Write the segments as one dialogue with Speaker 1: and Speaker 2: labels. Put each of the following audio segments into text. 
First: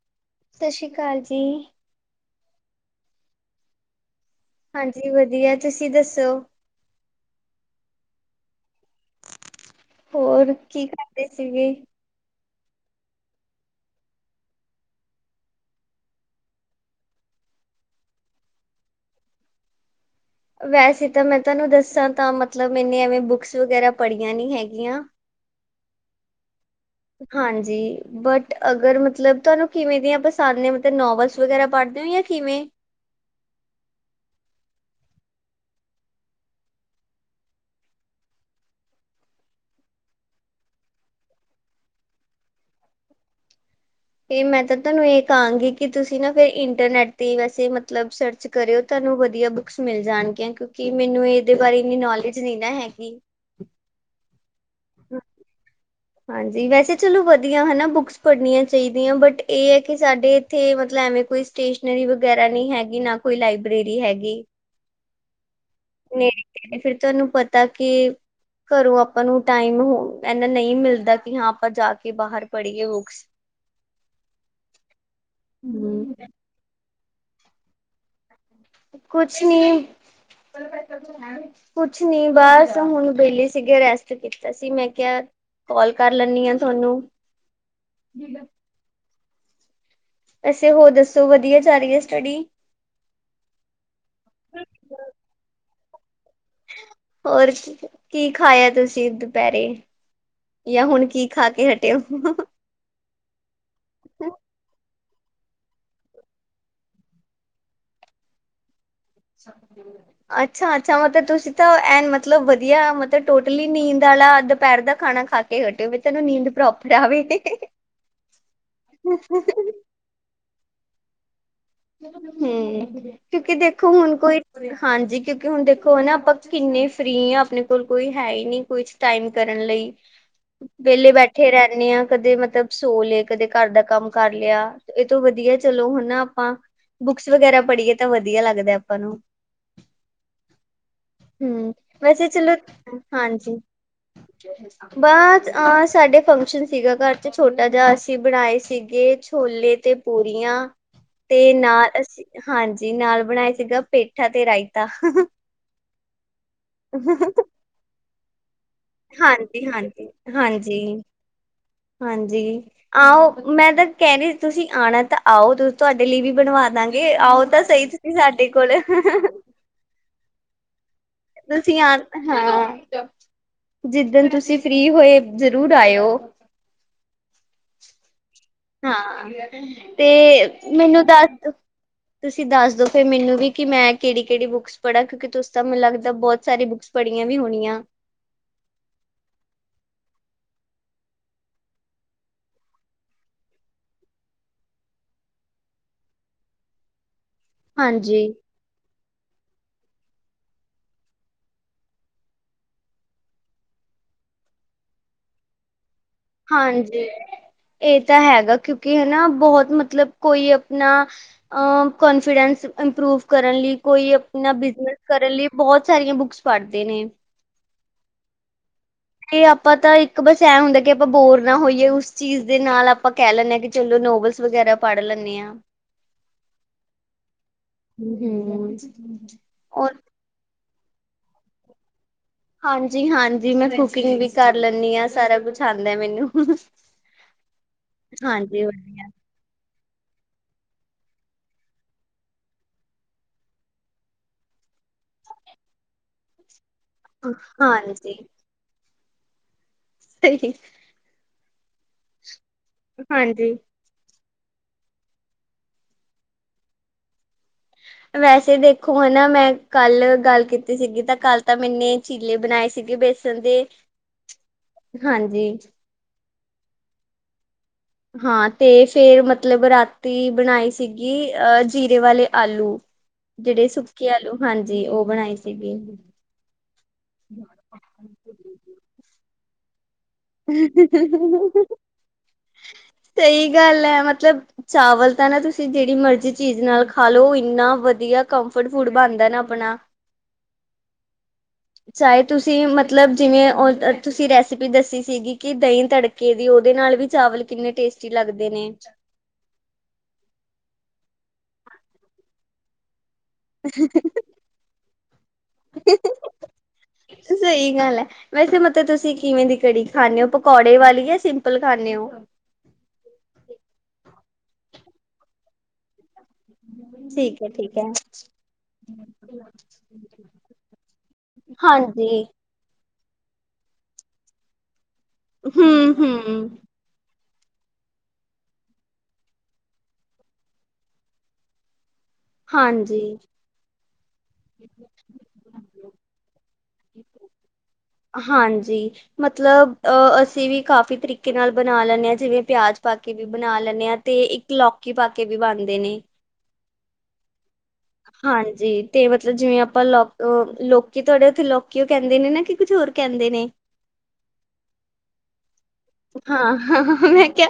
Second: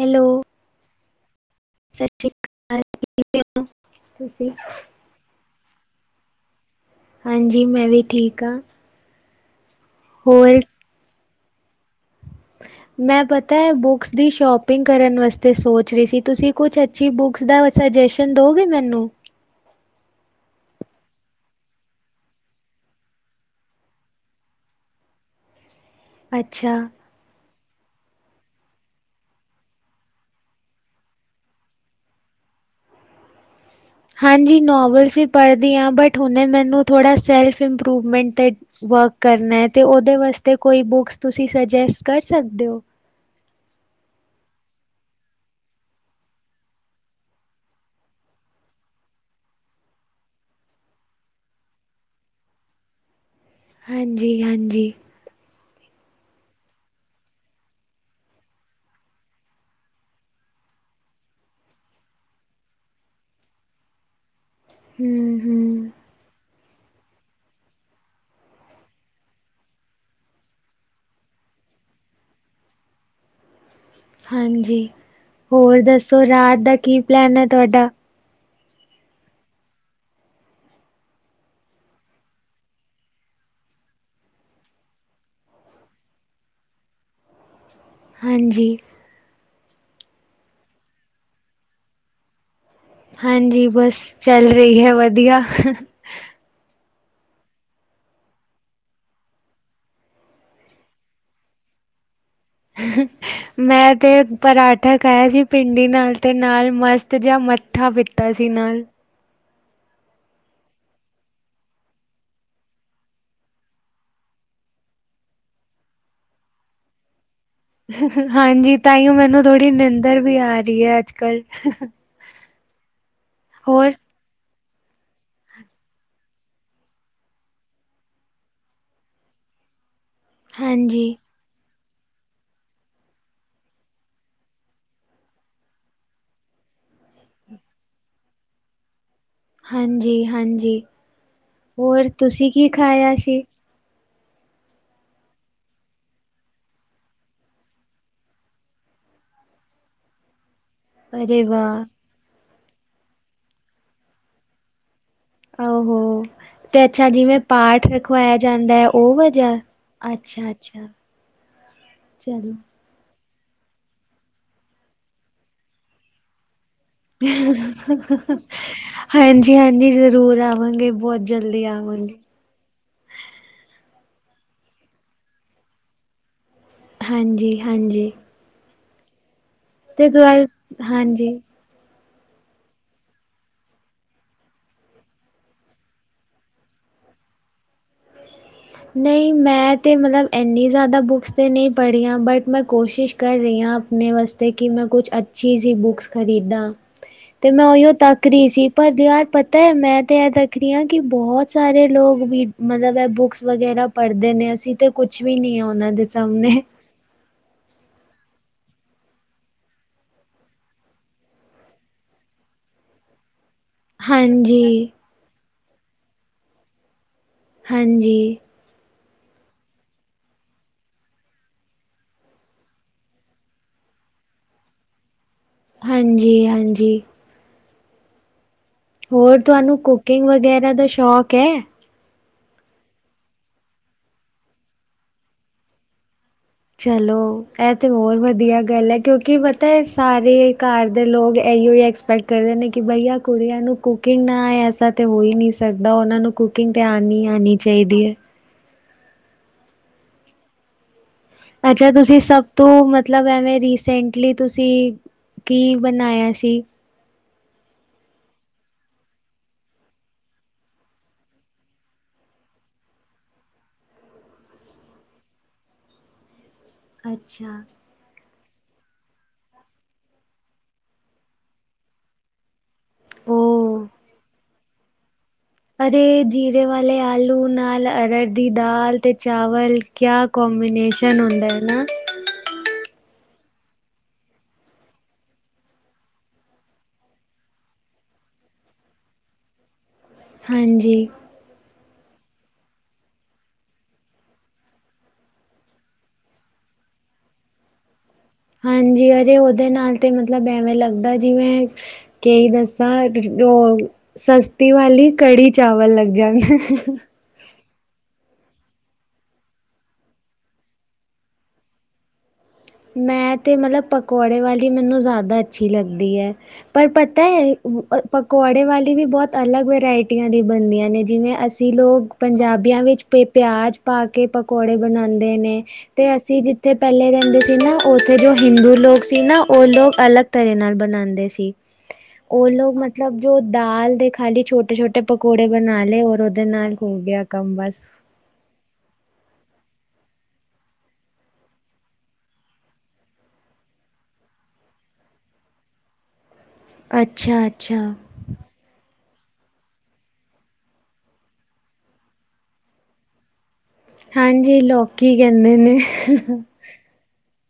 Speaker 1: Hello,
Speaker 2: ਸਤਿ ਸ੍ਰੀ ਅਕਾਲ ਜੀ।
Speaker 1: [unintelligible]
Speaker 2: ਹਾਂਜੀ, ਵਧੀਆ। ਤੁਸੀਂ ਦੱਸੋ?
Speaker 1: ਹਾਂਜੀ। ਮੈਂ ਵੀ ਠੀਕ ਹਾਂ।
Speaker 2: ਹੋਰ ਕੀ ਕਰ ਸੀਗੇ?
Speaker 1: ਮੈਂ ਪਤਾ ਬੁਕਸ ਦੀ ਸ਼ੋਪਿੰਗ ਕਰਨ ਵਾਸਤੇ ਸੋਚ ਰਹੀ ਸੀ। ਤੁਸੀਂ ਕੁਛ ਅਛੀ ਬੁਕਸ ਦਾ ਸ਼ਜੇਸ਼ਨ ਦੋਗੇ ਮੈਨੂੰ।
Speaker 2: ਪੈਸੇ ਤਾਂ ਮੈਂ ਤੁਹਾਨੂੰ ਦੱਸਾਂ ਤਾਂ ਮਤਲਬ ਮੈਨੇ ਐਵੇਂ ਬੁੱਕਸ ਵਗੈਰਾ ਪੜ੍ਹੀਆਂ ਨੀ ਹੈਗੀਆਂ।
Speaker 1: ਅੱਛਾ,
Speaker 2: ਜੀ ਬਟ ਅਗਰ ਮਤਲਬ ਤੁਹਾਨੂੰ ਕਿਵੇਂ ਦੀਆਂ ਪਸੰਦ ਨੇ ਮਤਲਬ ਨੋਵਲਸ ਵਗੈਰਾ ਪੜ੍ਹਦੇ ਹੋ ਜਾਂ ਕਿਵੇਂ
Speaker 1: ਹਾਂਜੀ ਨੋਵਲਸ ਵੀ ਪੜ੍ਹਦੀ ਹਾਂ ਬਟ ਹੁਣੇ ਮੈਨੂੰ ਥੋੜ੍ਹਾ ਸੈਲਫ ਇੰਪਰੂਵਮੈਂਟ 'ਤੇ ਵਰਕ ਕਰਨਾ ਹੈ ਅਤੇ ਉਹਦੇ ਵਾਸਤੇ ਕੋਈ ਬੁੱਕਸ ਤੁਸੀਂ ਸੁਜੈਸਟ ਕਰ ਸਕਦੇ ਹੋ
Speaker 2: ਤੇ ਮੈਂ ਤਾਂ ਤੁਹਾਨੂੰ ਇਹ ਕਹਾਂਗੀ ਕਿ ਤੁਸੀਂ ਨਾ ਫੇਰ ਇੰਟਰਨੈਟ ਤੇ ਵੈਸੇ ਮਤਲਬ ਸਰਚ ਕਰਿਓ ਤੁਹਾਨੂੰ ਵਧੀਆ ਬੁਕਸ ਮਿਲ ਜਾਣਗੀਆਂ ਕਿਉਂਕਿ ਮੈਨੂੰ ਇਹਦੇ ਬਾਰੇ ਇਨੀ ਨੋਲੇਜ ਨੀ ਨਾ ਹੈਗੀ
Speaker 1: ਹਾਂਜੀ ਹਾਂਜੀ ਜੀ
Speaker 2: ਹਾਂਜੀ ਵੈਸੇ ਚਲੋ ਵਧੀਆ ਹਨਾ, ਬੁੱਕਸ ਪੜ੍ਹਨੀਆਂ ਚਾਹੀਦੀਆਂ ਬਟ ਇਹ ਹੈ ਕਿ ਸਾਡੇ ਇੱਥੇ ਮਤਲਬ ਐਵੇਂ ਕੋਈ ਸਟੇਸ਼ਨਰੀ ਵਗੈਰਾ ਨਹੀਂ ਹੈਗੀ ਨਾ ਕੋਈ ਲਾਇਬ੍ਰੇਰੀ ਹੈਗੀ।
Speaker 1: ਹੂ
Speaker 2: ਨਹੀਂ। ਫਿਰ ਤੁਹਾਨੂੰ ਪਤਾ ਕਿ ਘਰੋਂ ਆਪਾਂ ਨੂੰ ਟਾਈਮ ਇਨਾ ਨਹੀਂ ਮਿਲਦਾ ਕਿ ਹਾਂ ਆਪਾਂ ਜਾ ਕੇ ਬਾਹਰ ਪੜ੍ਹੀਏ ਬੁੱਕਸ
Speaker 1: ਹਾਂਜੀ, ਹੋਰ
Speaker 2: ਹੂੰ
Speaker 1: ਦੱਸੋ ਰਾਤ ਦਾ ਕੀ ਪਲੈਨ ਹੈ ਤੁਹਾਡਾ
Speaker 2: ਕੁਛ ਨੀ ਕੁਛ ਨੀ ਬਸ ਹੁਣ ਵਿਹਲੀ ਸੀਗੇ ਰੈਸਟ ਕੀਤਾ ਸੀ ਮੈਂ ਕਿਹਾ ਕਾਲ ਕਰ ਲੈਦੀ ਆ ਥੋਨੂੰ
Speaker 1: ਹਾਂਜੀ
Speaker 2: ਤੁਸੀ ਹੋਰ ਦੱਸੋ ਵਧੀਆ ਚੱਲ ਰਹੀ ਹੈ ਸਟੱਡੀ?
Speaker 1: ਹਾਂਜੀ ਬਸ ਚੱਲ ਰਹੀ ਹੈ ਵਧੀਆ,
Speaker 2: ਹੋਰ ਕੀ ਖਾਇਆ ਤੁਸੀਂ ਦੁਪਹਿਰੇ ਯਾਹ ਹੁਣ ਕੀ ਖਾ ਕੇ ਹਟਿਓ
Speaker 1: [inaudible] ਮੈਂ ਤਾਂ ਪਰਾਂਠੇ ਖਾਇਆ ਸੀ ਪਿੰਡੀ ਨਾਲ ਤੇ ਨਾਲ ਮਸਤ ਜਾ ਮੱਠਾ ਪੀਤਾ ਸੀ ਨਾਲ
Speaker 2: ਅੱਛਾ-ਅੱਛਾ, ਮਤਲਬ ਤੁਸੀਂ ਤਾਂ ਐ ਮਤਲਬ ਵਧੀਆ ਮਤਲਬ ਟੋਟਲੀ ਨੀਂਦ ਵਾਲਾ ਦੁਪਹਿਰ ਦਾ ਖਾਣਾ ਖਾ ਕੇ ਘਟਿਓ ਵੀ ਤੈਨੂੰ ਨੀਂਦ ਪ੍ਰੋਪਰ ਆਵੇ
Speaker 1: ਹਾਂਜੀ ਤਾਂਹੀਓ ਮੈਨੂੰ ਥੋੜੀ ਨਿੰਦਰ ਵੀ ਆ ਰਹੀ ਜੀ ਹੈ ਅੱਜ ਕੱਲ
Speaker 2: ਹੂੰ, ਕਿਉਂਕਿ
Speaker 1: ਹੋਰ
Speaker 2: ਦੇਖੋ ਹੁਣ ਕੋਈ ਹਾਂਜੀ, ਕਿਉਂਕਿ ਹੁਣ ਦੇਖੋ ਨਾ ਆਪਾਂ ਕਿੰਨੇ ਫ੍ਰੀ ਹਾਂ ਆਪਣੇ ਕੋਲ ਕੋਈ ਹੈ ਹੀ ਨਹੀ ਕੁਛ ਟਾਈਮ ਕਰਨ ਲਈ
Speaker 1: ਹਾਂਜੀ
Speaker 2: ਵੇਲੇ ਬੈਠੇ ਰ ਆ ਕਦੇ ਮਤਲਬ ਸੋ ਲਏ ਕਦੇ ਘਰ ਦਾ ਕੰਮ ਕਰ ਲਿਆ ਇਹ ਤੋਂ ਵਧੀਆ ਚਲੋ ਹਨਾ ਆਪਾਂ ਬੁੱਕਸ ਵਗੈਰਾ ਪੜ੍ਹੀਏ ਤਾਂ ਵਧੀਆ ਲੱਗਦਾ ਆਪਾਂ ਨੂੰ
Speaker 1: ਹਾਂਜੀ-ਹਾਂਜੀ
Speaker 2: ਹੂੰ
Speaker 1: ਹੋਰ
Speaker 2: ਵੈਸੇ
Speaker 1: ਤੁਸੀਂ
Speaker 2: ਚਲੋ
Speaker 1: ਕੀ ਖਾਇਆ ਸੀ
Speaker 2: ਹਾਂਜੀ ਬਸ ਅਹ ਸਾਡੇ ਫੰਕਸ਼ਨ ਸੀਗਾ ਘਰ ਚ ਛੋਟਾ ਜਾ ਅਸੀਂ ਬਣਾਏ ਸੀਗੇ ਛੋਲੇ ਤੇ ਪੂਰੀਆਂ
Speaker 1: ਅਰੇ
Speaker 2: ਤੇ ਨਾਲ
Speaker 1: ਵਾਹ
Speaker 2: ਅਸੀਂ ਹਾਂਜੀ ਨਾਲ ਬਣਾਇਆ ਸੀਗਾ ਪੇਠਾ ਤੇ ਰਾਇਤਾ
Speaker 1: ਆਹੋ ਤੇ ਅੱਛਾ ਜਿਵੇਂ ਪਾਠ ਰਖਵਾਇਆ ਜਾਂਦਾ ਹੈ, ਉਹ ਵਜਾ
Speaker 2: ਹਾਂਜੀ ਹਾਂਜੀ
Speaker 1: ਅੱਛਾ-ਅੱਛਾ
Speaker 2: ਹਾਂਜੀ ਹਾਂਜੀ
Speaker 1: ਚਲੋ
Speaker 2: ਆਓ ਮੈਂ ਤਾਂ ਕਹਿ ਰਹੀ ਤੁਸੀਂ ਆਉਣਾ ਤਾਂ ਆਓ ਤੁਂ ਤੁਹਾਡੇ ਲਈ ਵੀ ਬਣਵਾ ਦਾਂਗੇ ਆਓ ਤਾਂ ਸਹੀ ਤੁਸੀਂ ਸਾਡੇ ਕੋਲ
Speaker 1: ਹਾਂਜੀ-ਹਾਂਜੀ ਜ਼ਰੂਰ ਆ ਅਵਾਗੇ।
Speaker 2: ਤੁਸੀਂ ਆ ਹਾਂ। ਜਿੱਦਣ ਤੁਸੀਂ ਫ੍ਰਰੀ ਹੋਏ ਜਰੂਰ ਆਇਓ।
Speaker 1: ਹਾਂਜੀ ਹਾਂਜੀ।
Speaker 2: ਹਾਂ। ਤੇ
Speaker 1: ਦੁਆਲ
Speaker 2: ਮੈਨੂੰ
Speaker 1: ਹਾਂਜੀ
Speaker 2: ਦੱਸ ਤੁਸੀਂ ਦੱਸ ਦੋ ਫੇਿਰ ਮੈਨੂੰ ਵੀ ਕਿ ਮੈਂ ਕਿਹੜੀ ਕਿਹੜੀ ਬੁੱਕਸ ਪੜ੍ਹਾਂ ਕਿਉਂਕਿ ਤੁਂ ਤਾਂ ਮੈਨੂੰ ਲੱਗਦਾ ਬਹੁਤ ਸਾਰੇ ਬੁੱਕਸ ਪੜ੍ਹੀਆਂ ਵੀ ਹੋਣੀਆਂ।
Speaker 1: ਨਹੀਂ ਮੈਂ ਤਾਂ ਮਤਲਬ ਇੰਨੀ ਜ਼ਿਆਦਾ ਬੁੱਕਸ ਤਾਂ ਨਹੀਂ ਪੜ੍ਹੀਆਂ ਬਟ ਮੈਂ ਕੋਸ਼ਿਸ਼ ਕਰ ਰਹੀ ਹਾਂ ਆਪਣੇ ਵਾਸਤੇ ਕਿ ਮੈਂ ਕੁਛ ਅੱਛੀ ਸੀਹੀ ਬੁੱਕਸ ਖ਼ਰੀਦਾਂ। ਤੇ ਮੈਂ ਉਹੀਓ ਤਕ ਰਹੀ
Speaker 2: ਹਾਂਜੀ-ਹਾਂਜੀ।
Speaker 1: ਸੀ [unintelligible] ਤੇ ਮੈਂ ਤੇ ਇਹ ਤਕਦੀ ਹਾਂ ਕਿ ਬਹੁਤ ਸਾਰੇ ਲੋਕ ਵੀ ਮਤਲਬ ਏ ਬੁੱਕਸ ਵਗੈਰਾ ਪੜ੍ਹਦੇ ਨੇ ਅਸੀਂ ਤੇ ਕੁੱਛ ਵੀ ਨੀ ਹੈ ਉਹਨਾਂ ਦੇ ਸਾਹਮਣੇ
Speaker 2: ਹਾਂਜੀ ਇਹ ਤਾਂ ਹੈਗਾ ਕਿਉ ਕਿ ਹਨਾ ਬਹੁਤ ਮਤਲਬ ਕੋਈ ਆਪਣਾ ਅ ਕਨਫੀਡੈਂਸ ਇੰਪਰੂਵ ਕਰਨ ਲਈ ਕੋਈ ਆਪਣਾ
Speaker 1: ਹਾਂਜੀ
Speaker 2: ਬਿਜਨਸ ਕਰਨ ਲਈ ਬਹੁਤ ਸਾਰੀਆਂ ਬੁੱਕਸ ਪੜ੍ਹਦੇ ਨੇ।
Speaker 1: ਹਾਂਜੀ।
Speaker 2: ਤੇ ਆਪਾਂ ਤਾਂ ਇੱਕ ਬਸ ਇਹ ਹੁੰਦਾ ਕਿ ਆਪਾਂ ਬੋਰ ਨਾ ਹੋਈਏ ਉਸ ਚੀਜ਼ ਦੇ ਨਾਲ ਆਪਾਂ ਕਹਿ ਲੈਂਦੇ ਹਾਂ ਕਿ ਚਲੋ ਨੋਵਲਸ ਵਗੈਰਾ ਪੜ੍ਹ ਲੈਂਦੇ ਹਾਂ।
Speaker 1: ਹਾਂਜੀ ਹਾਂਜੀ।
Speaker 2: ਹਮ।
Speaker 1: ਹੋਰ ਤੁਹਾਨੂੰ ਕੁਕਿੰਗ ਵਗੈਰਾ [inaudible] ਸ਼ੋਕ ਹੈ?
Speaker 2: ਹਾਂਜੀ ਹਾਂਜੀ ਮੈਂ ਕੁਕਿੰਗ ਵੀ ਕਰ ਲੈਂਨੀਂ ਹਾਂ ਸਾਰਾ ਕੁਛ ਆਉਂਦਾ ਮੈਨੂੰ।
Speaker 1: ਚਲੋ ਇਹ ਤੇ ਹੋਰ ਵਧੀਆ ਗੱਲ ਏ ਕਿਉਂਕਿ ਤੇ ਸਾਰੇ ਘਰ ਦੇ ਲੋਕ ਇਹੀੋ ਈ ਐਕਸਪੈਕਟ ਕਰਦੇ ਨੇ ਕਿ ਬਈਆ ਕੁੜੀਆਂ ਨੂੰ ਕੁਕਿੰਗ ਨਾ ਆਏ ਐਸਾ ਤਾਂ ਹੋ ਹੀ ਨਹੀਂ ਸਕਦਾ ਉਹਨਾਂ ਨੂੰ ਕੁਕ ਕੁਕਿੰਗ ਤੇਆ ਨਹੀਂ ਆਉਣੀ ਚਾਹੀਦੀ
Speaker 2: ਹਾਂਜੀ
Speaker 1: ਹੈ।
Speaker 2: ਸਹੀ।
Speaker 1: ਅੱਛਾ ਤੁਸੀਂ ਸਭ ਤੋਂ ਮਤਲਬ
Speaker 2: ਹਾਂਜੀ
Speaker 1: ਐਵੇਂ ਰੀਸੈਂਟਲੀ ਤੁਸੀਂ ਕੀ ਬਣਾਇਆ ਸੀ?
Speaker 2: ਵੈਸੇ ਦੇਖੋ ਹਨਾ ਮੈਂ ਕੱਲ ਗੱਲ ਕੀਤੀ ਸੀਗੀ ਤਾਂ ਕੱਲ ਤਾਂ ਮੈਨੇ ਚੀਲੇ ਬਣਾਏ ਸੀਗੇ ਬੇਸਣ ਦੇ ਹਾਂਜੀ।
Speaker 1: ਅੱਛਾ।
Speaker 2: ਹਾਂ ਤੇ ਫੇਰ ਮਤਲਬ ਰਾਤੀ ਬਣਾਈ ਸੀਗੀ ਅਹ ਜੀਰੇ ਵਾਲੇ ਆਲੂ। ਜਿਹੜੇ
Speaker 1: ਉਹ
Speaker 2: ਸੁੱਕੇ ਆਲੂ ਹਾਂਜੀ। ਜੀ ਉਹ ਬਣਾਈ। ਸੀਗੀ
Speaker 1: ਅਰੇ ਜੀਰੇ ਵਾਲੇ ਆਲੂ ਨਾਲ ਅਰਹਰ ਦੀ ਦਾਲ ਤੇ ਚਾਵਲ ਕਿਆ ਕੰਬੀਨੇਸ਼ਨ ਹੁੰਦਾ ਹੈ ਨਾ।
Speaker 2: ਸਹੀ ਗੱਲ ਹੈ ਮਤਲਬ ਚਾਵਲ ਤਾਂ ਨਾ ਤੁਸੀਂ ਜਿਹੜੀ ਮਰਜ਼ੀ ਚੀਜ਼ ਨਾਲ ਖਾ ਲਓ ਇੰਨਾ ਵਧੀਆ ਕੰਫਰਟ ਫੁਡ ਬਣਦਾ ਨਾ ਆਪਣਾ
Speaker 1: ਹਾਂਜੀ,
Speaker 2: ਚਾਹੇ ਤੁਸੀਂ ਮਤਲਬ ਜਿਵੇਂ ਉਹ ਤੁਸੀਂ ਰੈਸਿਪੀ ਦੱਸੀ ਸੀਗੀ ਕਿ ਦਹੀਂ ਤੱੜਕੇ ਦੀ ਉਹਦੇ ਨਾਲ ਵੀ ਚਾਵਲ ਕਿੰਨੇ ਟੇਸਟੀ ਲੱਗਦੇ ਨੇ
Speaker 1: ਹਾਂਜੀ ਅਰੇ ਉਹਦੇ ਨਾਲ ਤੇ ਮਤਲਬ ਐਵੇਂ ਲੱਗਦਾ ਜਿਵੇਂ ਕਈ ਦੱਸ ਸਤ ਉਹ ਸਸਤੀ ਵਾਲੀ ਕੜੀ ਚਾਵਲ ਲੱਗ ਜਾਗੇ
Speaker 2: ਸਹੀ ਗੱਲ ਹੈ ਵੈਸੇ ਮਤਲਬ ਤੁਸੀਂ ਕਿਵੇਂ ਦੀ ਕੜੀ ਖਾਂਦੇ ਹੋ ਪਕੌੜੇ ਵਾਲੀ ਜਾਂ ਸਿੰਪਲ ਖਾਂਦੇ ਹੋ
Speaker 1: ਮੈਂ ਤੇ ਮਤਲਬ ਪਕੌੜੇ ਵਾਲੀ ਮੈਨੂੰ ਜ਼ਿਆਦਾ ਅੱਛੀ ਲੱਗਦੀ ਹੈ ਪਰ ਪਤਾ ਹੈ ਪਕੌੜੇ ਵਾਲੀ ਵੀ ਬਹੁਤ ਅਲੱਗ ਵਰਾਇਟੀਆਂ ਦੀ ਬਣਦੀਆਂ ਨੇ ਜਿਵੇਂ ਅਸੀਂ ਲੋਕ
Speaker 2: ਹਾਂਜੀ
Speaker 1: ਪੰਜਾਬੀਆਂ ਵਿੱਚ ਪਿਆਜ ਪਾ ਕੇ ਪਕੌੜੇ ਬਣਾਉਂਦੇ ਨੇ
Speaker 2: ਹਮ
Speaker 1: ਤੇ ਅਸੀਂ
Speaker 2: ਹਮ
Speaker 1: ਜਿੱਥੇ ਪਹਿਲੇ ਰਹਿੰਦੇ ਸੀ ਨਾ ਉੱਥੇ ਜੋ ਹਿੰਦੂ ਲੋਕ ਸੀ ਨਾ ਉਹ ਲੋਕ ਅਲੱਗ ਤਰ੍ਹਾਂ ਨਾਲ ਬਣਾਉਂਦੇ ਸੀ ਉਹ ਲੋਕ
Speaker 2: ਹਾਂਜੀ
Speaker 1: ਮਤਲਬ ਜੋ ਦਾਲ ਦੇ ਖਾਲੀ ਛੋਟੇ ਛੋਟੇ ਪਕੌੜੇ ਬਣਾ ਲਏ ਔਰ ਉਹਦੇ ਨਾਲ ਹੋ ਗਿਆ ਕੰਮ ਬਸ
Speaker 2: ਹਾਂਜੀ ਮਤਲਬ ਅ ਅਸੀਂ ਵੀ ਕਾਫੀ ਤਰੀਕੇ ਨਾਲ ਬਣਾ ਲੈਂਦੇ ਹਾਂ ਜਿਵੇਂ ਪਿਆਜ ਪਾਕੇ ਵੀ ਬਣਾ ਲੈਂਦੇ ਹਾਂ ਤੇ ਇੱਕ ਲੌਕੀ ਪਾਕੇ ਵੀ ਬਣਦੇ ਨੇ
Speaker 1: ਅੱਛਾ
Speaker 2: ਹਾਂਜੀ ਤੇ ਮਤਲਬ ਜਿਵੇਂ ਆਪਾਂ ਲੋਕ ਲੋਕੀ ਤੁਹਾਡੇ ਉੱਥੇ ਲੋਕੀ ਕਹਿੰਦੇ ਨੇ ਨਾ ਕਿ ਕੁਝ ਹੋਰ ਕਹਿੰਦੇ ਨੇ
Speaker 1: ਹਾਂਜੀ ਲੋਕੀ ਕਹਿੰਦੇ ਨੇ
Speaker 2: ਹਾਂ ਹਾਂ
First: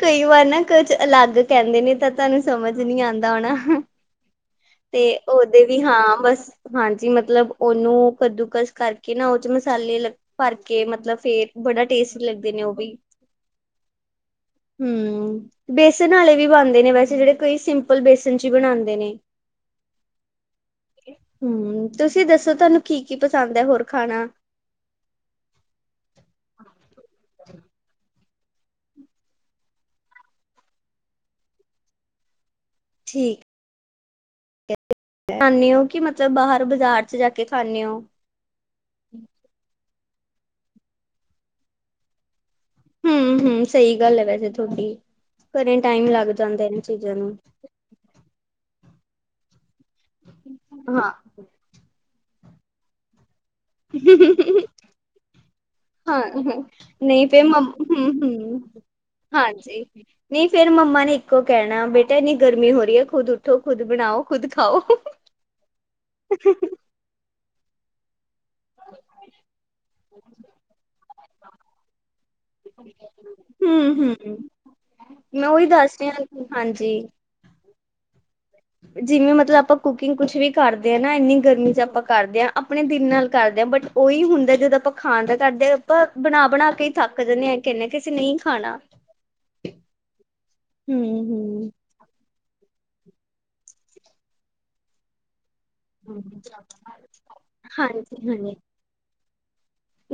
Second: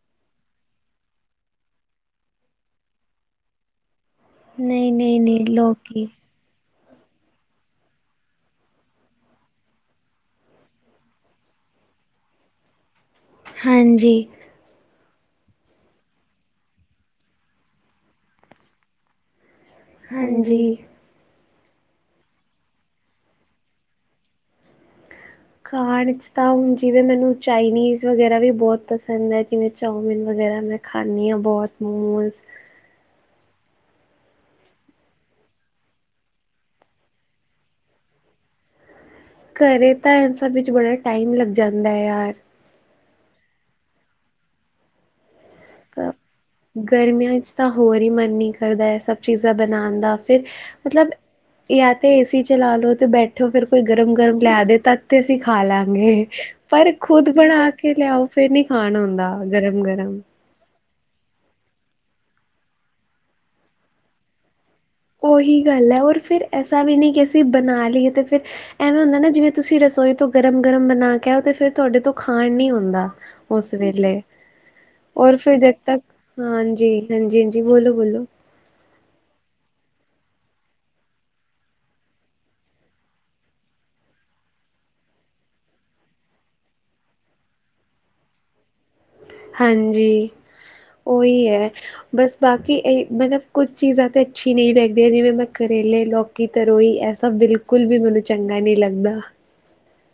Speaker 2: ਕਈ ਵਾਰ ਨਾ ਕੁਝ ਅਲੱਗ ਕਹਿੰਦੇ ਨੇ ਤਾਂ ਤੁਹਾਨੂੰ ਸਮਝ ਨੀ ਆਉਂਦਾ ਹੋਣਾ ਤੇ
Speaker 1: ਨਹੀਂ-ਨਹੀਂ-ਨਹੀਂ
Speaker 2: ਉਹਦੇ ਵੀ
Speaker 1: ਲੌਕੀ
Speaker 2: ਹਾਂ ਬਸ ਹਾਂਜੀ ਮਤਲਬ ਉਹਨੂੰ ਕੱਦੂਕਸ ਕਰਕੇ ਨਾ ਉਹ ਚ ਮਸਾਲੇ ਭਰ ਕੇ ਮਤਲਬ ਫੇਰ ਬੜਾ ਟੇਸਟੀ ਲੱਗਦੇ ਨੇ ਉਹ ਬਈ [unintelligible]
Speaker 1: ਹਾਂਜੀ
Speaker 2: ਹਮ ਬੇਸਨ ਵਾਲੇ ਵੀ ਬਣਦੇ ਨੇ ਵੈਸੇ ਜਿਹੜੇ ਕੋਈ ਸਿੰਪਲ ਬੇਸਨ ਚ ਬਣਾਉਂਦੇ ਨੇ
Speaker 1: ਹਾਂਜੀ
Speaker 2: ਹਮ ਤੁਸੀਂ ਦੱਸੋ ਤੁਹਾਨੂੰ ਕੀ ਕੀ ਪਸੰਦ ਹੈ ਹੋਰ ਖਾਣਾ
Speaker 1: ਖਾਣ ਚ ਤਾਂ ਹੁਣ ਜਿਵੇਂ ਮੈਨੂੰ ਚਾਈਨੀਜ਼ ਵਗੈਰਾ ਵੀ ਬਹੁਤ ਪਸੰਦ ਹੈ ਜਿਵੇਂ ਚਾਮਿਨ ਵਗੈਰਾ ਮੈਂ ਖਾਂਦੀ ਹਾਂ ਬਹੁਤ ਮੋਮੋਸ
Speaker 2: ਠੀਕ ਖਾਂਦੇ ਹੋ ਕਿ ਮਤਲਬ ਬਾਹਰ ਬਾਜ਼ਾਰ ਚ ਜਾ ਕੇ ਖਾਂਦੇ ਹੋ
Speaker 1: ਘਰੇ ਤਾਂ ਐ ਸਭ ਵਿੱਚ ਬੜਾ ਟਾਈਮ ਲੱਗ ਜਾਂਦਾ ਹੈ ਯਾਰ
Speaker 2: ਹਮ ਹਮ ਸਹੀ ਗੱਲ ਹੈ ਵੈਸੇ ਤੁਹਾਡੀ ਘਰੇ ਟਾਈਮ
Speaker 1: ਅ
Speaker 2: ਲੱਗ ਜਾਂਦਾ ਇਹਨਾਂ ਚੀਜ਼ਾਂ ਨੂੰ
Speaker 1: ਗਰਮੀਆਂ ਚ ਤਾਂ ਹੋਰ ਹੀ ਮਨ ਨ ਕਰਦਾ ਇਸ ਸਭ ਚੀਜ਼ਾਂ ਉਣ ਦਾ ਫਿਰ ਮਤਲਬ
Speaker 2: ਹਾਂ।
Speaker 1: ਯਾ ਤੇ ਚਲਾ ਲਓ ਤੇ ਬੈਠ ਫਿਰ ਕੋਈ ਗਰਮ ਗਰਮ ਲਿਆ ਦੇ ਤਦ ਤੇ ਅਸੀਂ ਖਾ ਲਾਂਗੇ
Speaker 2: ਹਾਂ,
Speaker 1: ਪਰ
Speaker 2: ਨਹੀਂ
Speaker 1: ਖੁਦ
Speaker 2: ਫੇਰ ਮੰ
Speaker 1: ਬਣਾ ਕੇ ਲਿਆਓ ਫੇਿਰ ਨੀ
Speaker 2: ਹੂੰ-ਹੂੰ,
Speaker 1: ਖਾਣ ਹੁੰਦਾ ਗਰਮ
Speaker 2: ਹਾਂਜੀ।
Speaker 1: ਗਰਮ
Speaker 2: ਨਹੀਂ ਫੇਰ ਮੰਮਾ ਇੱਕੋ ਕਹਿਣਾ ਬੇਟਾ ਇੰਨੀ ਗਰਮੀ ਹੋ ਰਹੀ ਹੈ ਖੁਦ ਉੱਠੋ ਖੁਦ ਬਣਾਓ ਖੁਦ ਖਾਓ।
Speaker 1: ਉਹੀ ਗੱਲ ਹੈ ਔਰ ਫੇਿਰ ਐਸਾ ਵੀ ਨਹੀਂ ਕਿ ਅਸੀਂ ਬਣਾ ਲਈ ਅਤੇ ਫਿਰ ਐਵੇਂ ਹੁੰਦਾ ਨਾ ਜਿਵੇਂ ਤੁਸੀਂ ਰਸੋਈ ਤੋਂ ਗਰਮ ਗਰਮ ਬਣਾ ਕੇ ਆਓ ਤੇ ਫਿਰ ਤੁਹਾਡੇ ਤੋਂ ਖਾਣ ਨੀ ਹੁੰਂਦਾ ਉਸ ਵੇਲੇ
Speaker 2: ਹੂੰ-ਹੂੰ,
Speaker 1: ਹੋਰ
Speaker 2: ਮੈਂ
Speaker 1: ਫਰ
Speaker 2: ਉਹੀ
Speaker 1: ਜਦ
Speaker 2: ਦੱਸ
Speaker 1: ਤੱਕ
Speaker 2: ਰਹੀ ਹਾਂ
Speaker 1: ਹਾਂਜੀ ਹਾਂਜੀ ਹਜੀ ਬੋਲੋ ਵੋੱਲੋ
Speaker 2: ਜਿਵੇਂ ਮਤਲਬ ਆਪਾਂ ਕੁਕਿੰਗ ਕੁਛ ਵੀ ਕਰਦੇ ਆ ਨਾ ਇਨੀ ਗਰਮੀ ਚ ਆਪਾਂ ਕਰਦੇ ਆਾਂ ਆਪਣੇ ਦਿਿਲ ਨਾਲ ਕਰਦੇ ਆਾਂ ਬਟ ਉਓਹੀ ਹੁੰਦਾ ਜਦੋਂ ਆਪਾਂ ਖਾਣ ਦਾ ਕਰਦੇ ਆਪ ਬਣਾ ਬਣਾ ਕੇ ਥੱਕ ਜਾਂਦੇ ਆ ਕਹਨਦੇ ਅਸੀਂ ਨਹੀਂ ਖਾਣਾ
Speaker 1: ਹਾਂਜੀ ਉਹੀ
Speaker 2: ਹੂੰ-ਹੂੰ
Speaker 1: ਹੈ ਬਸ ਬਾਕੀ ਇਹ ਮਤਲਬ ਕੁੱਝ ਚੀਜ਼ਾਂ ਤਾਂ ਅੱਛੀ ਨਹੀਂ ਲੱਗਦੀਆਂ ਜਿਵੇਂ ਮੈਂ ਕਰੇਲੇ ਲੌਕੀ ਤਰੋਈ ਐਸਾ ਬਿਲਕੁਲ ਵੀ ਮੈਨੂੰ
Speaker 2: ਹਾਂਜੀ ਹਾਂਜੀ
Speaker 1: ਚੰਗਾ ਨਹੀਂ ਲੱਗਦਾ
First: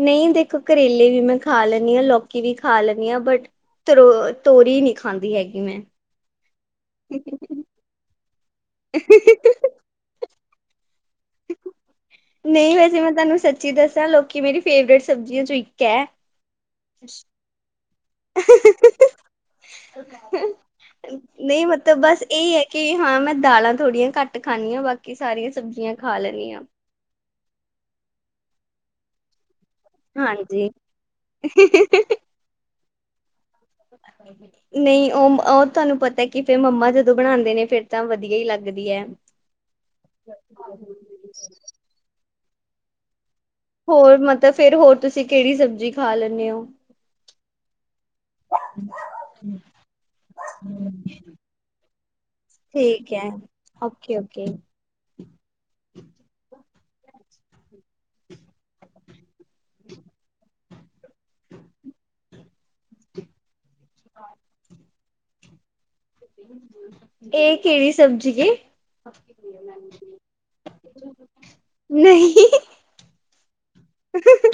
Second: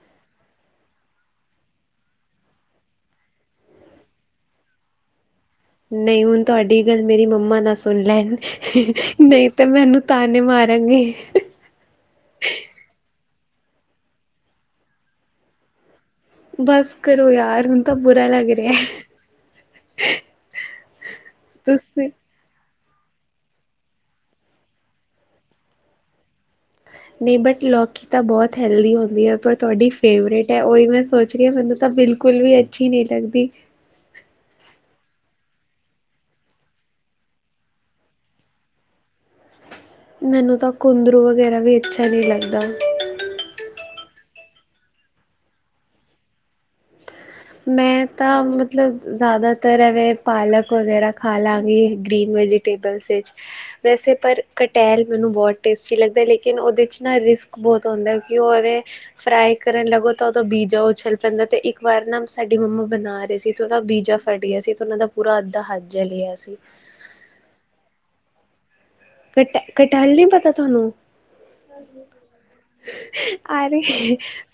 Speaker 2: ਨਹੀਂ ਦੇਖੋ ਕਰੇਲੇ ਵੀ ਮੈਂ ਖਾ ਲੈਂਦੀ ਹਾਂ ਲੌਕੀ ਵੀ ਖਾ ਲੈਂਦੀ ਹਾਂ ਬਟ ਤਰੋ ਤੋਰੀ ਨਹੀਂ ਖਾਂਦੀ ਹੈਗੀ ਮੈਂ
Speaker 1: ਨਹੀਂ ਹੁਣ ਤੁਹਾਡੀ ਗੱਲ ਮੇਰੀ ਮੰਮਾ ਨਾਲ ਸੁਣ ਲੈਣ ਨਹੀਂ ਤੇ ਮੈਨੂੰ ਤਾਂ ਨੇ ਮਾਰ ਰਗੀ
Speaker 2: ਨਹੀਂ ਵੈਸੇ ਮੈਂ ਤੁਹਾਨੂੰ ਸੱਚੀ ਦੱਸਿਆ ਲੋਕੀ ਮੇਰੀ ਫੇਵਰੇਟ ਸਬਜ਼ੀਆਂ ਚੋਂ ਇੱਕ ਹੈ
Speaker 1: ਬਸ ਕਰੋ ਯਾਰ ਹੁੰਦਾ ਤਾਂ ਬੁਰਾ ਲੱਗ ਰਿਹਾ
Speaker 2: ਨਹੀਂ ਮਤਲਬ
Speaker 1: ਤੁਸੀਂ
Speaker 2: ਬਸ ਇਹ ਹੈ ਕੀ ਹਾਂ ਮੈਂ ਦਾਲਾਂ ਥੋੜੀਆਂ ਘੱਟ ਖਾਂਦੀ ਹਾਂ ਬਾਕੀ ਸਾਰੀਆਂ ਸਬਜ਼ੀਆਂ ਖਾ ਲੈਣੀ ਹਾਂ
Speaker 1: ਨਹੀਂ ਬਟ ਲੋਕੀ ਤਾਂ ਬਹੁਤ ਹੈਲਦੀ ਹੁੰਦੀ ਹੈ ਪਰ ਤੁਹਾਡੀ ਫੇਵਰੇਟ ਹੈ
Speaker 2: ਹਾਂਜੀ।
Speaker 1: ਉਓਹੀ ਮੈਂ ਸੋਚ ਰਹੀ ਹ ਮੈਨੂੰ ਤਾਂ ਬਿਲਕੁਲ ਵੀ ਅੱਛੀ ਨਹੀਂ ਲੱਗਦੀ
Speaker 2: ਨਹੀਂ ਉਹ ਉਹ ਤੁਹਾਨੂੰ ਪਤਾ ਕਿ ਫੇਰ ਮੰਮਾ ਜਦੋਂ ਬਣਾਉਂਦੇ ਨੇ ਫੇਿਰ ਤਾਂ ਵਧੀਆ ਹੀ ਲੱਗਦੀ ਹੈ
Speaker 1: ਮੈਨੂੰ ਤਾਂ ਕੁੰਦਰੂ ਵਗੈਰਾ ਵੀ ਅੱਛਾ ਨੀ ਲੱਗਦਾ ਦਾ
Speaker 2: ਹੋਰ ਮਤਲਬ ਫੇਰ ਹੋਰ ਤੁਸੀਂ ਕਿਹੜੀ ਸਬਜ਼ੀ ਖਾ ਲੈਂਦੇ ਹੋ
Speaker 1: ਮੈਂ ਤਾਂ ਮਤਲਬ ਜ਼ਿਆਦਾਤਰ ਐਵੇਂ ਪਾਲਕ ਵਗੈਰਾ ਖਾ ਲਵਾਂਗੀ ਗ੍ਰੀਨ ਵੈਜੀਟੇਬਲਸ
Speaker 2: ਠੀਕ ਹੈ
Speaker 1: ਵਿੱਚ ਵੈਸੇ
Speaker 2: ਓਕੇ
Speaker 1: ਪਰ
Speaker 2: ਓਕੇ।
Speaker 1: ਕਟੈਲ ਮੈਨੂੰ ਬਹੁਤ ਟੇਸਟੀ ਲੱਗਦਾ ਲੇਕਿਨ ਉਹਦੇ 'ਚ ਰਿਸਕ ਬਹੁਤ ਹੁੰਦਾ ਕਿ ਹੋਰ ਇਹ ਫਰਾਾਈ ਕਰਨ ਲਗੋ ਤਾਂ ਉਹ ਤਾਂ ਬੀਜ ਜਾਓ ਛੱਲ ਪੈਂਦਾ ਤੇ ਇੱਕ ਵਾਰ ਸਾਡੀ ਮੰਮਾ ਬਣਾ ਰਹੇ ਸੀ ਤੇ ਉਹ ਦਾ ਬੀਜਾ ਫਟ ਗਿਆ ਸੀ ਤੇ ਉਹਨਾਂ ਦਾ ਪੂਰਾ ਤਾਂਹਾ
Speaker 2: ਇਹ ਕਿਹੜੀ ਸਬਜ਼ੀ
Speaker 1: ਕਟ ਕਟਲ ਨੀ ਪਤਾ ਤੁਹਾਨੂੰ
Speaker 2: ਨਹੀਂ
Speaker 1: ਅਰੇ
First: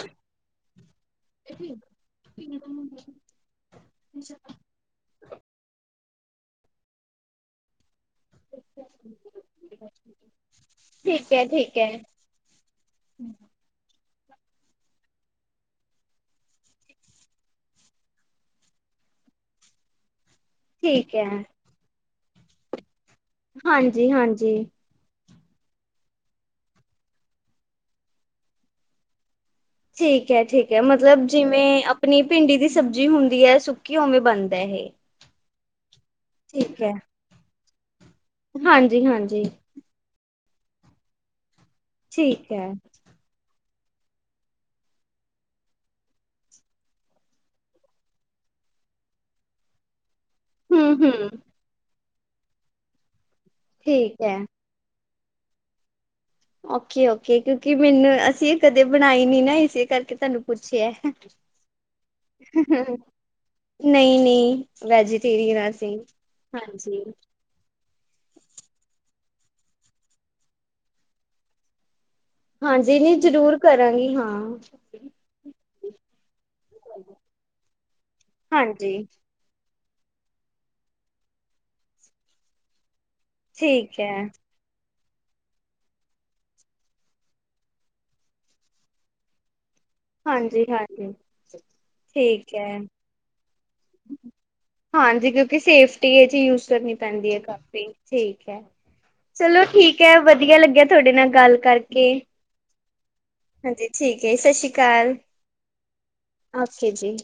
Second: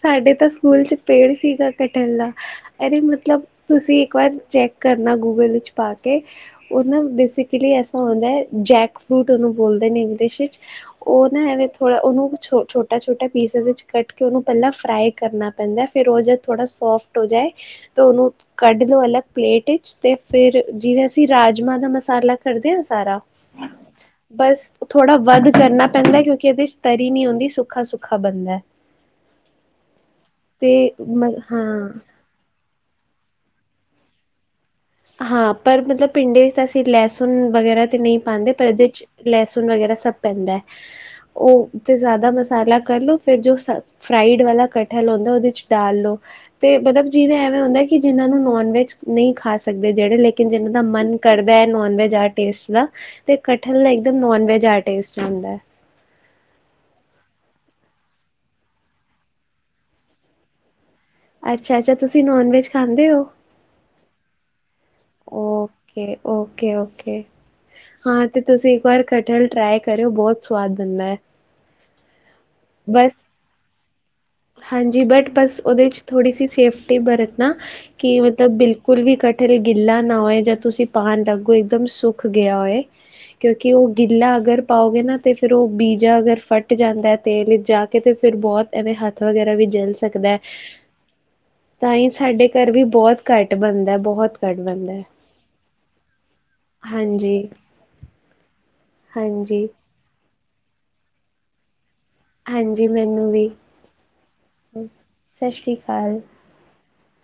Speaker 1: ਸਾਡੇ ਤਾਂ ਸਕੂਲ ਚ ਪੇੜ ਸੀਗਾ ਕਟਲਲਾ ਅਰੇ ਮਤਲਬ ਤੁਸੀਂ ਇੱਕ ਵਾਰ ਚੈੱਕ ਕਰਨਾ ਗੂਗਲ ਵਿੱਚ ਪਾ ਕੇ ਬ ਬ ਰ ਬ ਮ ਫਰੂਟ ਉਨੂੰ ਬੋਲਦੇ ਨੇ ਇੰਗਲਿਸ਼ ਇਚ ਉਹ
Speaker 2: ਠੀਕ
Speaker 1: ਨਾ
Speaker 2: ਹੈ
Speaker 1: ਐਵੇਂ
Speaker 2: ਠੀਕ ਹੈ
Speaker 1: ਥੋੜ੍ਹਾ ਉਹਨੂੰ ਛ ਛੋਟਾ ਛੋਟਾ ਪੀਸ ਵਿੱਚ ਕੱਟ ਕੇ ਉਹਨੂੰ ਪਲਾਂ ਫਰਾਏ ਕਰਨਾ ਪੈਂਦਾ। ਫੇਰ ਉ ਜਦ ਥੋੜ੍ਹਾ ਸੋਫਟ ਹੋ ਜਾਏ ਤਾਂ ਉਨੂੰ ਕੱਢ ਲਓ ਅਲੱਗ ਪਲੇਟ ਇਚ ਤੇ ਫੇਰ। ਜਿਵੇਂ
Speaker 2: ਠੀਕ
Speaker 1: ਅਸੀਂ ਰਾਜਮਾਂ ਦਾ ਮਸ ਤਾਰਲਾ ਕਰਦੇ ਉ ਸਾਰਾ?
Speaker 2: ਹਾਂਜ
Speaker 1: ਬਸ ਥੋੜਾ ਵੱਧ ਕਰਨਾ ਪੈਂਦੇ। ਕਿਉਂਕਿ ਏਦੇ ਚ ਤਰੀ ਨੀ ਹੁੰਦੀ ਸੁੱਖਾ- ਸੁੱਖਾ ਬਣਦੇ।
Speaker 2: ਠੀਕ ਐ-ਠੀਕ ਐ। ਮਤਲਬ ਜਿਵੇਂ
Speaker 1: ਹਾਂ
Speaker 2: ਆਪਣੀ ਪਿੰਡੀ ਦੀ ਸ ਸਬਜ਼ੀ ਹੁੰਦੀ ਐ। ਸੁੱਕੀ ਓਵੇਂ ਬਣ ਦਾ ਇਹ
Speaker 1: ਹਾਂ ਪਰ ਮਤਲਬ ਪਿੰਡ ਚ
Speaker 2: ਠੀਕ
Speaker 1: ਅਸੀਂ
Speaker 2: ਹੈ
Speaker 1: ਲੇਸੁਣ ਵਗੈਰਾ ਫਿਰ ਨਹੀਂ ਪਾਂਦੇ। ਪਰ ਏਦੇ ਚ
Speaker 2: ਹਾਂਜੀ ਹਾਂਜੀ
Speaker 1: ਲੇਸੁਣ ਵਗੈਰਾ ਸਭ ਪੈਂਦਾ ਐ ਔ ਤੇ ਜਿਆਦਾ
Speaker 2: ਠੀਕ ਹੈ
Speaker 1: ਮਸਾਲਾ ਕਰਲੋ ਫੇਰ ਜੋ ਸ ਫਰਾਈਡ ਵਾਲਾ ਕਠਹਲ ਹੁੰਦਾ ਉਹਦੇ ਚ ਡਾਲ ਲੋ ਤੇ ਮਲਬ ਜਿਵੇਂ ਐਵੇਂ ਹੁੰਦਾ ਏ ਕਿ ਜਿਹਨਾਂ ਨੂੰ ਨੋਨ ਵੈਜ ਨਈ ਖਾ ਸਕ ਦੇ ਜਿਹੜੇ ਲਾ ਜਿੰਨਾ ਦਾ
Speaker 2: ਹੂੰ
Speaker 1: ਮਨ
Speaker 2: ਹੂੰ
Speaker 1: ਕਰਦਾ ਐ। ਨੋਨ ਵੈਜ ਆਟ ਟੇਸਟ ਦਾ ਤੇ ਕਟਹਲ ਦਾ ਇੱਕ ਦਮ
Speaker 2: ਠੀਕ ਹੈ।
Speaker 1: ਨੋਨ ਵੈਜ ਆ ਟੇਸਟ। ਆਂਦਾ
Speaker 2: ਓਕੇ- ਓਕੇ। ਕਿਉਂਕਿ ਮੈਨੂੰ ਅਸੀਂ ਇਹ ਕਦੇ ਬਣਾਈ ਨੀ ਨਾ ਇਸੇ ਕਰਕੇ ਤਨੂੰ ਪੁੱਛਿਆ।
Speaker 1: ਅੱਛਾ-ਅੱਛਾ। ਤੁਸੀਂ ਨੋਨ ਵੈਜ ਖਾਂਦੇ ਔ?
Speaker 2: ਨਹੀਂ ਨਹੀਂ ਵੈਜੀਟੇਰੀਅਨ ਆ ਅਸੀਂ
Speaker 1: ਓਕੇ-ਓਕੇ-ਓਕੇ। ਹਾਂ ਤੇ ਤੁਸੀਂ ਇੱਕ ਵਾਰ ਕਟਹਲ ਟਰਾਏ ਕਰਿਓ। ਬੋਤ ਸਵਾਦ ਬਣਦਾ ਐ।
Speaker 2: ਹਾਂਜੀ ਨੀ ਜਰੂਰ ਕਰਾਂਗੀ। ਹਾਂ।
Speaker 1: ਹਾਂਜੀ। ਬਟ ਬਸ ਉਦੇ ਚ ਥੋੜੀ ਸੀ ਸੇਫਟੀ ਬਰਤਨਾ। ਕਿ ਮਤਲਬ
Speaker 2: ਹਾਂਜੀ
Speaker 1: ਬਿਲਕੁਲ ਵੀ ਕਠਰਲ ਗਿੱਲਾ ਨਾ ਹੋਏ । ਜਦ ਤੁਸੀਂ ਪਾਣ ਲੱਗੋ ਇੱਕਦਮ ਸੁੱਕ ਗਿਆ ਹੋਏ। ਕਿਉਂਕਿ ਉ
Speaker 2: ਠੀਕ ਹੈ
Speaker 1: ਗਿੱਲਾ ਅਗਰ ਪਾਓਗੇ ਨਾ ਤੇ ਫੇਰ ਓ ਬੀਜਾ ਅਗਰ ਫੱਟ ਜਾਂਦੇ ਤੇਲ ਵਿੱਚ ਜਾ ਕੇ ਤੇ ਫੇਰ ਬੋਤ ਐਵੇਂ ਹੱਥ ਵਗੈਰਾ ਵੀ ਜਲ ਸਕਦਾ
Speaker 2: ਹਾਂਜੀ ਹਾਂਜੀ
Speaker 1: ਤਾਂਈ ਸਾਡੇ
Speaker 2: ਠੀਕ
Speaker 1: ਘਰ
Speaker 2: ਹੈ।
Speaker 1: ਵੀ ਬਹੁਤ ਘੱਟ ਬਣਦਾ ਬਹੁਤ ਘੱਟ ਬਣਦਾ।
Speaker 2: ਹਾਂਜੀ ਕਿਉਂਕਿ ਸੇਫਟੀ ਇਹ ਚ ਯੂਜ ਕਰਨੀ ਪੈਂਦੀ ਹੈ
Speaker 1: ਹਾਂਜੀ,
Speaker 2: ਕਾਫ਼ੀ ਠੀਕ ਹੈ ਚਲੋ
Speaker 1: ਹਾਂਜੀ,
Speaker 2: ਠੀਕ ਹੈ ਵਧੀਆ ਲੱਗਿਆ ਤੁਹਾਡੇ ਨਾਲ ਗੱਲ ਕਰ
Speaker 1: ਹਾਂਜੀ ਮੈਨੂੰ ਵੀ
Speaker 2: ਠੀਕ ਹੈ ਸਤਿ ਸ਼੍ਰੀ
Speaker 1: ਸਤਿ ਸ੍ਰੀ ਅਕਾਲ
Speaker 2: ਕੇ ਜੀ